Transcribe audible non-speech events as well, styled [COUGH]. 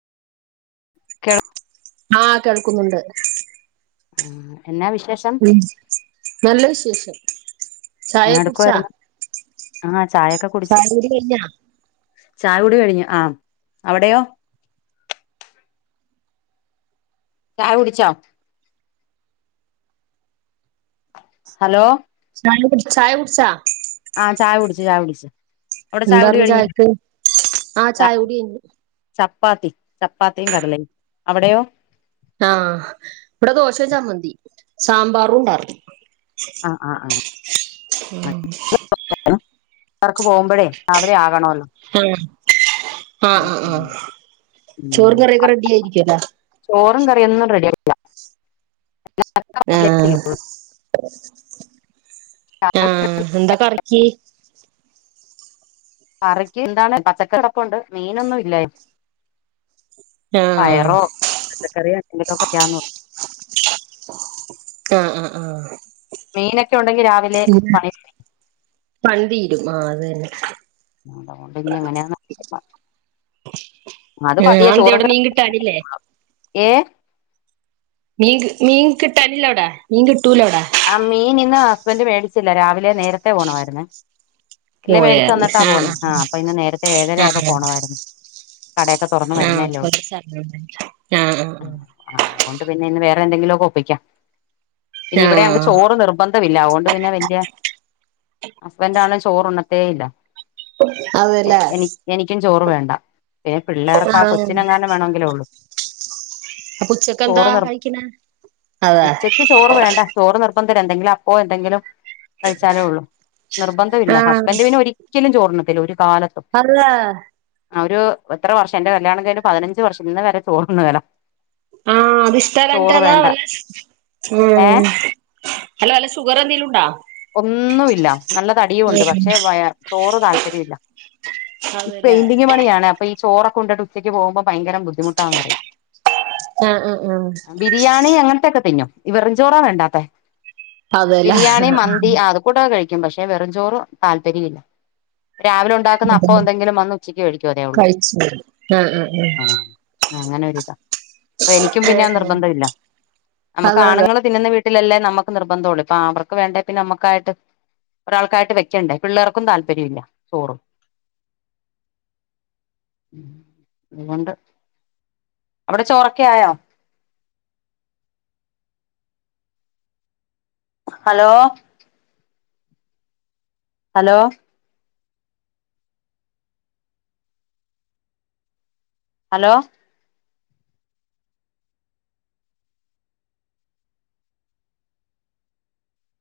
കെള ആഹ് കേൾക്കുന്നുണ്ട്. ഉം എന്നാ വിശേഷം? നല്ല വിശേഷം. ചായ എന്നാ കുട്ച്ചാ എടുക്കുവായിരുന്നു ആ ചായൊക്കെ കുടിച്ച് ചായകുടി കയ്ഞ്ഞാ? ചായ കുടി കഴിഞ്ഞ്‌ ആ അവിടെയോ? ചായ കുടിച്ചോ? ഹലോ [UNINTELLIGIBLE] ചായ കുട്ച്ചാ? ആഹ് ചായ കുട്ച്ച് ചായ കുടിച്ച്. എന്താർന്ന് ചായക്ക് ആഹ് ചായ കുടി കയ്ഞ്ഞു. ചപ്പാത്തി ചപ്പാത്തീം കടലയും അവിടെയോ? ആഹ് ഇവടെ ദോശെ ചമ്മന്തി സാമ്പാറുണ്ടാർന്നു. ആഹ് അഹ് ആഹ് [UNINTELLIGIBLE] [UNINTELLIGIBLE] അവർക്ക് പോമ്പഴേ രാവിലെ ആകണോലോ. ആഹ് അഹ് അഹ് ചോറും ഉം കറിയൊക്കെ റെഡി ആയിരിക്കുലെ? ചോറും കറിയൊന്നും റെഡി ആയിട്ടില്ല. ആഹ് ആഹ് എന്താ കറിക്ക്? കറിക്ക് എന്താണ് പച്ചക്കറിക്കൊണ്ട് മീനൊന്നും ഇല്ലായി ആഹ് പയറോ പച്ചക്കറിയോ എന്തൂട്ടൊക്കെ ചെയ്യാ ആഹ് ആഹ് ആഹ് മീനൊക്കെ ഉണ്ടെങ്കി രാവിലെ പണി പണി തീരും ആഹ് അതെന്നെ. അത്കൊണ്ട്ഞ്ഞ്‌ എങ്ങനെന്ന് അറീല്ല. ആഹ് അത് പതിയെ അതെന്തെ ചോറ് അവിടെ മീൻ കിട്ടാനില്ലേ [UNINTELLIGIBLE] ഏഹ് മീൻ, മീൻ കിട്ടാനില്ല ഔടെ മീൻ കിട്ടൂലെ ഔടെ? ആഹ് മീൻ ഇന്ന് ഹസ്ബെന്റ് മേടിച്ചില്ല രാവിലെ നേര്ത്തെ പോണമായിര്ന്നെ ഇല്ലെ മേടിച്ച് തന്നിട്ടാ പോന്നെ ആഹ് അപ്പൊ ഇന്ന് നേര്ത്തെ ഏഴര ആഹ് ആയപ്പോ പോണമായിരുന്നു. കടയൊക്കെ തുറന്ന് ആഹ് വരുന്നല്ലേ ഉള്ളൂ കൊച്ചാ ആഹ് ആഹ് ആഹ് ആഹ് അത്കൊണ്ട് പിന്നെ ഇന്ന് വേറെ എന്തെങ്കിലൊക്കെ ഒപ്പിക്കാം. ഇനി ഇവിടെ അങ്ങ് ആഹ് ചോറ് നിർബന്ധം ഇല്ല അതുകൊണ്ട് പിന്നെ വല്യ ഹസ്ബൻഡാണെ ചോറ് ഉണ്ണത്തേ ഇല്ല എ അതെല്ലേ എനി എനിക്കും ചോറ് വേണ്ട പിന്നെ പിള്ളേർക്ക് ആ ആഹ് കൊച്ചിനെങ്ങാനും വേണമെങ്കിലേ ഒള്ളു അപ്പൊ ഉച്ചക്കെന്താ കഴിക്കണെ അതെ ഉച്ചയ്ക്ക് ചോറ് വേണ്ട ചോറ് നിർബന്ധം എന്തെങ്കിലും അപ്പോ എന്തെങ്കിലും കഴിച്ചാലേ ഒള്ളൂ നിർബന്ധം ഇല്ല ആഹ് ഹസ്ബൻഡ് പിന്നെ ഒരി രിക്കലും ചോർണത്തില്ല ഒരു കാലത്തും അർലെ ആഹ് ഒരു എത്ര വർഷം എന്റെ കല്യാണം കഴിഞ്ഞ് പതിനഞ്ച് വർഷം ഇന്ന് വരെ ചോറുന്നേല ആഹ് അത്ഷ്ടല്ലാഞ്റ്റ അതാ വച്ച് ഏ ഉം ഹലോ അല്ല ഷുഗർ എന്തേലും ഇണ്ടാ ഒന്നും ഇല്ല നല്ലതടിയും ഒണ്ട് പക്ഷെ വയ ചോറ് താല്പര്യവില്ല ഈ അതെല്ലേ പെയിന്റിങ് പണിയാണ് അപ്പൊ ഇ ചോറൊക്കെ ഉണ്ടട്ട് ഉച്ചക്ക് പോകുമ്പോ ഭയങ്കര ബുദ്ധിമുട്ടാന്ന് പറയും ആഹ് ആഹ് ആഹ് ബിരിയാണി അങ്ങൻത്തെക്കെ തിന്നും വെറുചോറാ വേണ്ടാത്തെ അതെല്ലേ ബിരിയാണി മ അത്കൂടൊക്കെ കഴിക്കും പക്ഷെ വെറും ചോറ് താല്പര്യല്ല രാവി ഉണ്ടാക്കുന്ന അതെ അപ്പൊ എന്തെങ്കിലും വന്ന് ഉച്ചക്ക് കഴിക്കും അതെ ഒള്ളൂ കഴിച്ചു ആഹ് അങ്ങനെ ഒരിതാ അപ്പൊ എനിക്കും പിന്നെ ആഹ് നിർബന്ധവില്ല നമ്മുക്ക് അതെ അതെ ആണുങ്ങള് തിന്നുന്ന വീട്ടിലല്ലേ നമുക്ക് നിർബന്ധം ഒള്ളൂ ഇപ്പ അവർക്ക് വേണ്ടേ പിന്നെ നമ്മക്കായിട്ട് ഒരാൾക്കായിട്ട് വെക്കണ്ടേ പിള്ളേർക്കും താല്പര്യം ഇല്ല ചോറു [UNINTELLIGIBLE] അവിടെ ചോറൊക്കെ ആയോ? Hello hello hello